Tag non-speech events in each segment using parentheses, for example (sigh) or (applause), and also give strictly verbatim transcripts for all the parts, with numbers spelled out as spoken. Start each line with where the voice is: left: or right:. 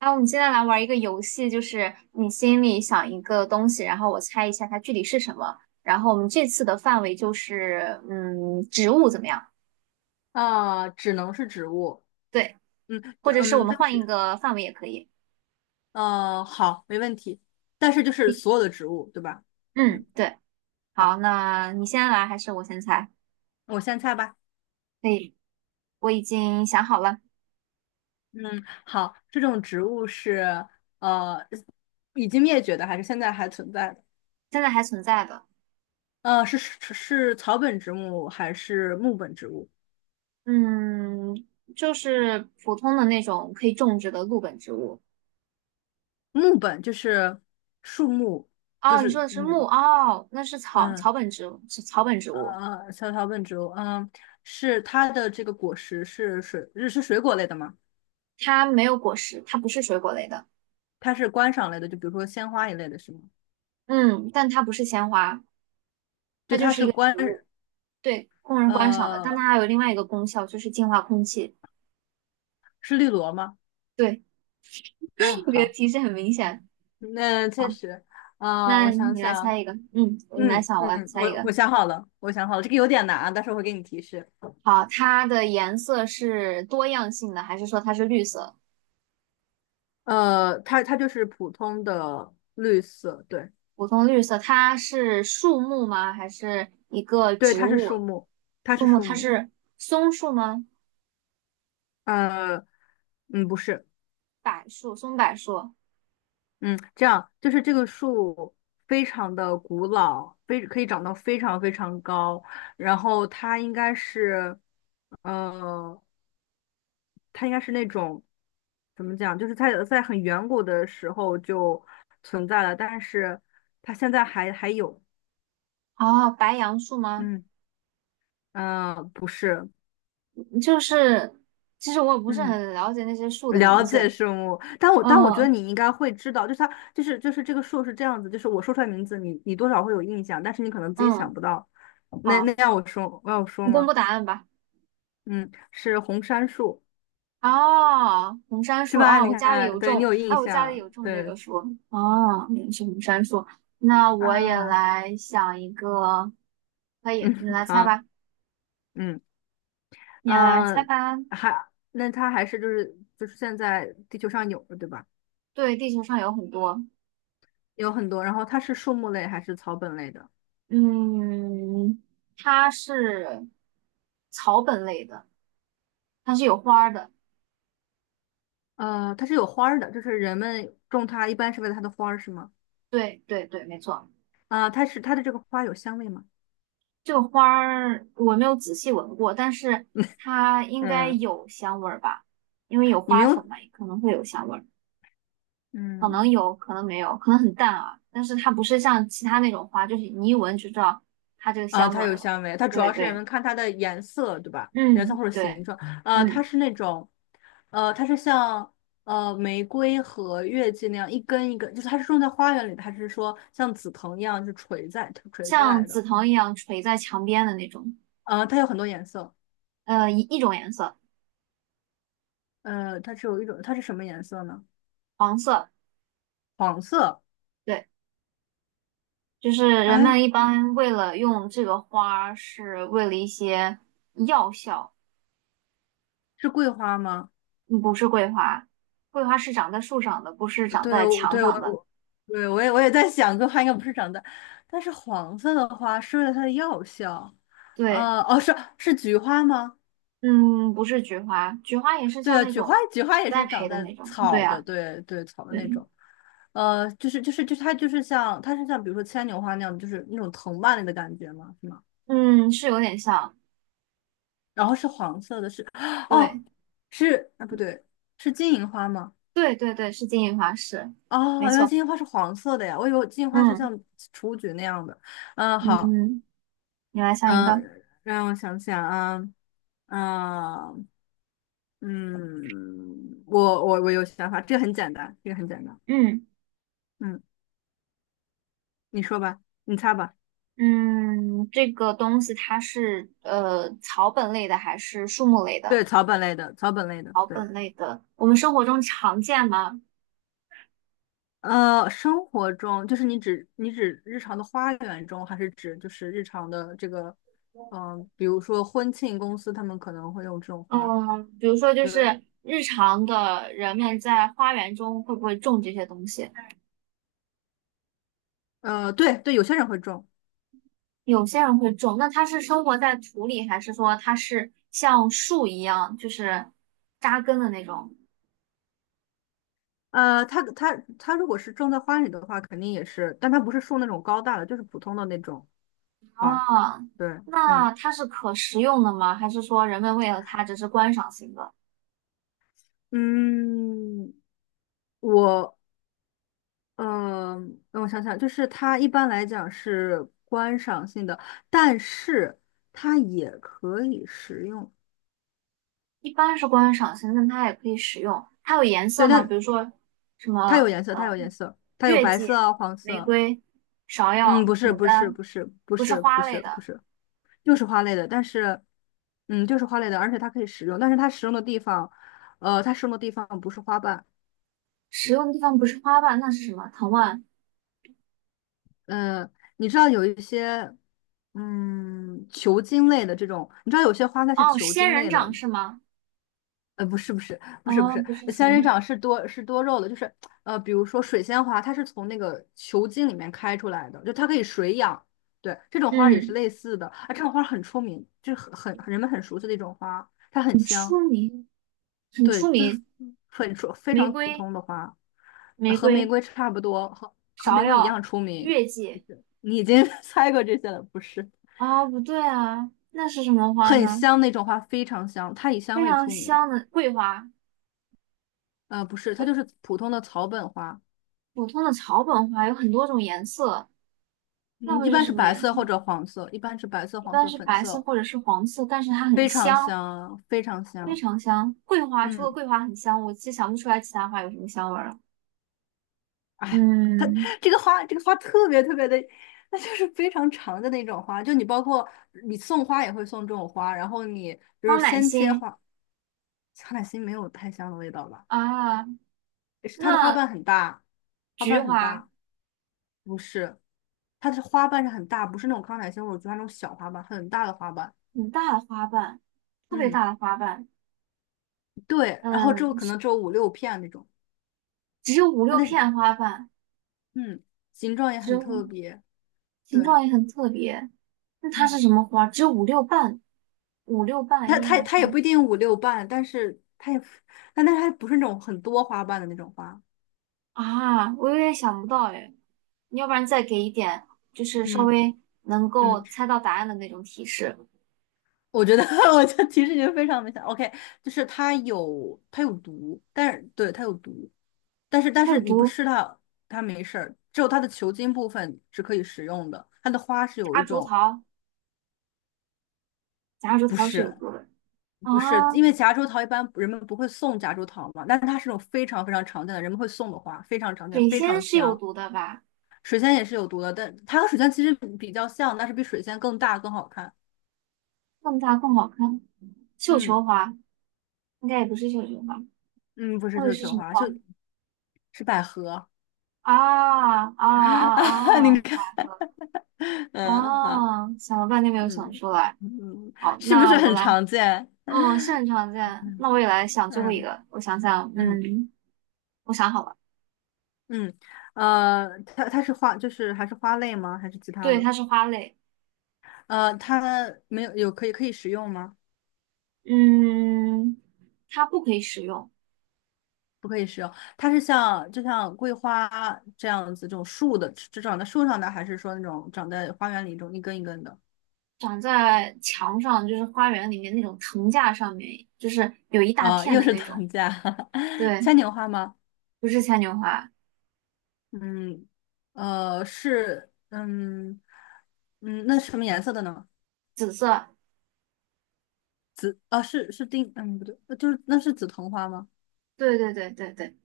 right: 那我们现在来玩一个游戏，就是你心里想一个东西，然后我猜一下它具体是什么。然后我们这次的范围就是，嗯，植物怎么样？
left: 啊，只能是植物。
right: 对，
left: 嗯
right: 或者是我
left: 嗯，
right: 们
left: 但
right: 换一
left: 是
right: 个范围也可以。
left: 呃，好，没问题。但是就是
right: 你
left: 所有的植物，对吧？
right: 嗯，
left: 嗯，
right: 对。好，
left: 好，
right: 那你先来还是我先猜？
left: 我先猜吧。
right: 可以，我已经想好了。
left: 嗯，好，这种植物是呃已经灭绝的，还是现在还存在的？
right: 现在还存在的。
left: 呃，是是是草本植物还是木本植物？
right: 嗯，就是普通的那种可以种植的陆本植物。
left: 木本就是树木，就
right: 哦，你说
left: 是
right: 的是木，
left: 嗯
right: 哦，那是草
left: 嗯
right: 草本植物，是草本植物。
left: 呃，小草本植物，嗯，是它的这个果实是水，是水果类的吗？
right: 它没有果实，它不是水果类的。
left: 它是观赏类的，就比如说鲜花一类的，是吗？
right: 嗯，但它不是鲜花，
left: 就
right: 它就
left: 它
right: 是一
left: 是
right: 个
left: 观，
right: 植物。对，供人观赏的。但
left: 呃，
right: 它还有另外一个功效，就是净化空气。
left: 是绿萝吗？
right: 对，
left: 啊，
right: (laughs) 这个
left: 好，
right: 提示很明显。
left: 那
right: 好，
left: 确实。啊，
right: 那
left: 我想
right: 你来
left: 想。
right: 猜一个，嗯，你来
left: 嗯
right: 想，我来
left: 嗯，
right: 猜一
left: 我
right: 个。
left: 我想好了，我想好了，这个有点难啊，但是我会给你提示。
right: 好，它的颜色是多样性的，还是说它是绿色？
left: 呃，它它就是普通的绿色，对。
right: 普通绿色，它是树木吗？还是一个
left: 对，
right: 植
left: 它是树
right: 物？
left: 木，它
right: 树
left: 是
right: 木，
left: 树
right: 它
left: 木。
right: 是松树吗？
left: 呃，嗯，不是。
right: 柏树、松柏树，
left: 嗯，这样就是这个树非常的古老，非可以长到非常非常高，然后它应该是，呃，它应该是那种怎么讲，就是它在很远古的时候就存在了，但是它现在还还有。
right: 哦，白杨树吗？
left: 嗯嗯、呃不是。
right: 就是其实我也不是
left: 嗯。
right: 很了解那些树的名
left: 了解
right: 字。
left: 生物，但我但我觉得
right: 嗯
left: 你应该会知道，就是它就是就是这个树是这样子，就是我说出来名字，你你多少会有印象，但是你可能自己想
right: 嗯，
left: 不到。那
right: 好，
left: 那要我说，要我
right: 你
left: 说
right: 公
left: 吗？
right: 布答案吧。
left: 嗯，是红杉树。
right: 哦，红杉
left: 是
right: 树
left: 吧？
right: 啊，
left: 你
right: 我家里
left: 看，
right: 有
left: 对你
right: 种，
left: 有
right: 哎，
left: 印
right: 我家里
left: 象。
right: 有种这
left: 对
right: 个树。哦，原来是红杉树。那我也
left: 啊，
right: 来想一个，可以，你
left: 嗯，
right: 来猜
left: 好。
right: 吧，
left: 嗯
right: 你来猜
left: 嗯，
right: 吧。
left: 还那它还是就是就是现在地球上有的对吧？
right: 对，地球上有很多。
left: 有很多，然后它是树木类还是草本类的？
right: 嗯，它是草本类的，它是有花儿的。
left: 呃，它是有花儿的，就是人们种它一般是为了它的花儿是吗？
right: 对对对，没错。
left: 啊，它是它的这个花有香味吗？
right: 这个花儿我没有仔细闻过，但是它应该
left: 嗯，
right: 有香味儿吧，因为有
left: 你没
right: 花粉
left: 有，
right: 嘛，可能会有香味儿，可能
left: 嗯，
right: 有，可能没有，可能很淡啊。但是它不是像其他那种花，就是你一闻就知道它这个
left: 啊，
right: 香味
left: 它
right: 儿
left: 有
right: 了。
left: 香味，它主
right: 对
left: 要是人
right: 对，
left: 们看它的颜色，对吧？颜色
right: 嗯，
left: 或者形
right: 对，
left: 状。啊，它
right: 嗯，
left: 是那种，呃，它是像呃玫瑰和月季那样一根一根，就是它是种在花园里的，还是说像紫藤一样就垂在垂下
right: 像
left: 来
right: 紫
left: 的？
right: 藤一样垂在墙边的那种，
left: 啊，它有很多颜色。
right: 呃，一一种颜色。
left: 呃，它只有一种，它是什么颜色呢？黄色。
right: 对，就是人
left: 哎，
right: 们一般为了用这个花儿，是为了一些药效。
left: 是桂花吗？
right: 嗯，不是桂花，桂花是长在树上的，不是长
left: 对，
right: 在
left: 我
right: 墙
left: 对我
right: 上的。
left: 我对我也我也在想，桂花应该不是长在，但是黄色的花是为了它的药效。
right: 对，
left: 呃，哦，是是菊花吗？
right: 嗯，不是菊花，菊花也是
left: 对
right: 像
left: 啊，
right: 那
left: 菊花
right: 种
left: 菊花也
right: 栽
left: 是长
right: 培的
left: 在
right: 那种。对
left: 草的，
right: 啊，
left: 对对，草的那
right: 对，
left: 种。呃，就是就是就是它就是像它是像比如说牵牛花那样，就是那种藤蔓类的感觉吗？是吗？
right: 嗯，是有点像。
left: 然后是黄色的是，(sucks teeth) 哦，
right: 对，
left: 是啊不对，是金银花吗？
right: 对对对，是金银花，是，
left: 哦，
right: 没
left: 原来
right: 错。
left: 金银花是黄色的呀，我以为金银花是
right: 嗯
left: 像雏菊那样的。嗯，好。
right: 嗯，你来想一
left: 嗯，
right: 个。
left: 呃让我想想啊。啊，嗯，我我我有想法，这个很简单，这个很简单。
right: 嗯
left: 嗯，你说吧，你猜吧。
right: 嗯，这个东西它是呃草本类的还是树木类的？
left: 对，草本类的，草本类的，
right: 草
left: 对。
right: 本，我们生活中常见吗？
left: 呃，生活中就是你指你指日常的花园中，还是指就是日常的这个，嗯、比如说婚庆公司他们可能会用这种花，
right: 嗯，比如说就
left: 对。
right: 是日常的人们在花园中会不会种这些东西？
left: 呃，对对，有些人会种。
right: 有些人会种，那它是生活在土里，还是说它是像树一样，就是扎根的那种？
left: 呃，它它它如果是种在花里的话，肯定也是，但它不是树那种高大的，就是普通的那种，吧？
right: 啊，
left: 对。嗯
right: 那它是可食用的吗？还是说人们为了它只是观赏性的？
left: 嗯，我呃，让我想想，就是它一般来讲是观赏性的，但是它也可以食用。
right: 一般是观赏性，但它也可以食用。它有颜
left: 对，
right: 色吗？比
left: 但
right: 如说什
left: 它有
right: 么
left: 颜色，它
right: 呃，
left: 有颜色，它有
right: 月
left: 白
right: 季、
left: 色啊，黄
right: 玫
left: 色。
right: 瑰、芍
left: 嗯，
right: 药、
left: 不是，
right: 牡
left: 不是，
right: 丹，
left: 不是，不
right: 不是
left: 是，不
right: 花类
left: 是，不
right: 的。
left: 是，就是花类的，但是，嗯，就是花类的，而且它可以食用，但是它食用的地方，呃，它食用的地方不是花瓣。
right: 使用的地方不是花瓣，那是什么？藤蔓？
left: 嗯，你知道有一些，嗯，球茎类的这种，你知道有些花它是
right: 哦，
left: 球
right: 仙
left: 茎
right: 人
left: 类的。
right: 掌是吗？
left: 呃，不是不是不是不
right: 哦，
left: 是，
right: 不是仙
left: 仙
right: 人
left: 人
right: 掌。
left: 掌是多是多肉的，就是呃，比如说水仙花，它是从那个球茎里面开出来的，就它可以水养。对，这种花儿也是
right: 嗯，
left: 类似的，啊，这种花儿很出名，就是很很人们很熟悉的一种花，它很
right: 很
left: 香。
right: 出名，很
left: 对，
right: 出
left: 就是
right: 名。
left: 很出非
right: 玫
left: 常普
right: 瑰，
left: 通的花。呃
right: 玫
left: 和玫
right: 瑰，
left: 瑰差不多，和和
right: 芍
left: 玫瑰一
right: 药，
left: 样出名。
right: 月
left: 不
right: 季。
left: 是，你已经 (laughs) 猜过这些了，不是？
right: 啊，不对啊，那是什么花
left: 很
right: 呢？
left: 香那种花，非常香，它以香
right: 非
left: 味
right: 常
left: 出名。
right: 香的桂花，
left: 呃，不是，它
right: 桂
left: 就是普通的草本花。
right: 普通的草本花有很多种颜色，那
left: 嗯，
right: 会
left: 一
right: 是
left: 般是
right: 什么
left: 白
right: 颜
left: 色
right: 色？
left: 或者黄色，一般是白色、
right: 一
left: 黄
right: 般
left: 色、
right: 是
left: 粉
right: 白色
left: 色，
right: 或者是黄色，但是它很
left: 非常
right: 香，
left: 香，非常
right: 非
left: 香。
right: 常香。桂花除了
left: 嗯。
right: 桂花很香，我其实想不出来其他花有什么香味儿了。
left: 哎，它
right: 嗯。
left: 这个花，这个花特别特别的，那就是非常长的那种花。就你包括你送花也会送这种花，然后你就是
right: 康乃
left: 先切
right: 馨
left: 花。康乃馨没有太香的味道吧？
right: 啊，
left: 是它的花
right: 那
left: 瓣很大，花
right: 菊
left: 瓣很
right: 花
left: 大。不是，它的花瓣是很大，不是那种康乃馨，我觉得那种小花瓣，很大的花瓣。
right: 很大的花瓣，特别
left: 嗯，
right: 大的花瓣，
left: 对，然后只
right: 嗯，
left: 有可能只有五六片那种。
right: 只有五
left: 它
right: 六
left: 的
right: 片花瓣，
left: 嗯形状也
right: 只
left: 很
right: 有
left: 特别。
right: 形
left: 对。
right: 状也很特别。那它是
left: 嗯。
right: 什么花？只有五六瓣，五六瓣，
left: 它
right: 一
left: 它
right: 二
left: 它也
right: 三
left: 不一定五六瓣，但是它也，但但它不是那种很多花瓣的那种花。
right: 啊，我有点想不到哎。你要不然再给一点，就是稍
left: 嗯
right: 微能够
left: 嗯，
right: 猜到答案的那种提示。
left: 我觉得 (laughs) 我这提示已经非常明显。OK，就是它有它有毒，但是对它有毒，但是但
right: 它
left: 是
right: 有
left: 你不
right: 毒，
left: 吃它，它没事儿。只有它的球茎部分是可以食用的，它的花是有一
right: 夹竹
left: 种
right: 桃，夹竹
left: 不
right: 桃是有
left: 是。
right: 毒的啊，
left: 不是，因为夹竹桃一般人们不会送夹竹桃嘛，但是它是种非常非常常见的，人们会送的花，非常常见，
right: 水
left: 非
right: 仙
left: 常
right: 是有
left: 香。
right: 毒的吧？
left: 水仙也是有毒的，但它和水仙其实比较像，但是比水仙更大更好看。
right: 更大更好看。绣
left: 嗯
right: 球花应该也不是绣球花，
left: 嗯，不是
right: 那个
left: 绣
right: 是
left: 球
right: 什么
left: 花，就
right: 花？
left: 是百合
right: 啊啊
left: (laughs) 啊。
right: 啊
left: 你
right: 啊！
left: 看，
right: 百合
left: 嗯，好。
right: 啊！想了半天没有想
left: 嗯
right: 出来。
left: 嗯，
right: 好，
left: 是不
right: 那
left: 是
right: 我
left: 很
right: 来，
left: 常见？
right: 嗯，是很常见。
left: 嗯
right: 那我也来想最后一
left: 嗯
right: 个，我想想，
left: 嗯，
right: 嗯，我想好了，
left: 嗯，呃，它它是花，就是还是花类吗？还是其他
right: 对，
left: 的？
right: 它是花类。
left: 呃，它没有有可以可以食用吗？
right: 嗯，它不可以使用，
left: 不可以食用，它是像就像桂花这样子，这种树的，只长在树上的，还是说那种长在花园里一种一根一根的？
right: 长在墙上，就是花园里面那种藤架上面，就是有一大
left: 啊，
right: 片
left: 又
right: 的
left: 是
right: 那种。
left: 藤架，(laughs)
right: 对，
left: 牵牛花吗？
right: 不是牵牛花，
left: 嗯，呃，是，嗯，嗯，那是什么颜色的呢？
right: 紫色。
left: 啊，是是丁，嗯，不对，呃就是那是紫藤花吗？
right: 对对对对对，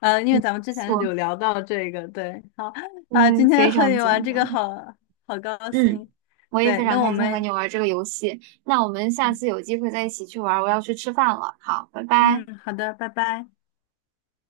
left: 呃，因为咱们之前
right: 错。
left: 有聊到这个，对，好啊，
right: 嗯，
left: 今
right: 非
left: 天和
right: 常
left: 你玩
right: 简
left: 这个
right: 单。
left: 好好高
right: 嗯，
left: 兴。
right: 我也非
left: 对，
right: 常
left: 那我
right: 开心和
left: 们，
right: 你玩这个游戏。那我们下次有机会再一起去玩，我要去吃饭了。好，拜拜。
left: 嗯，好的，拜拜。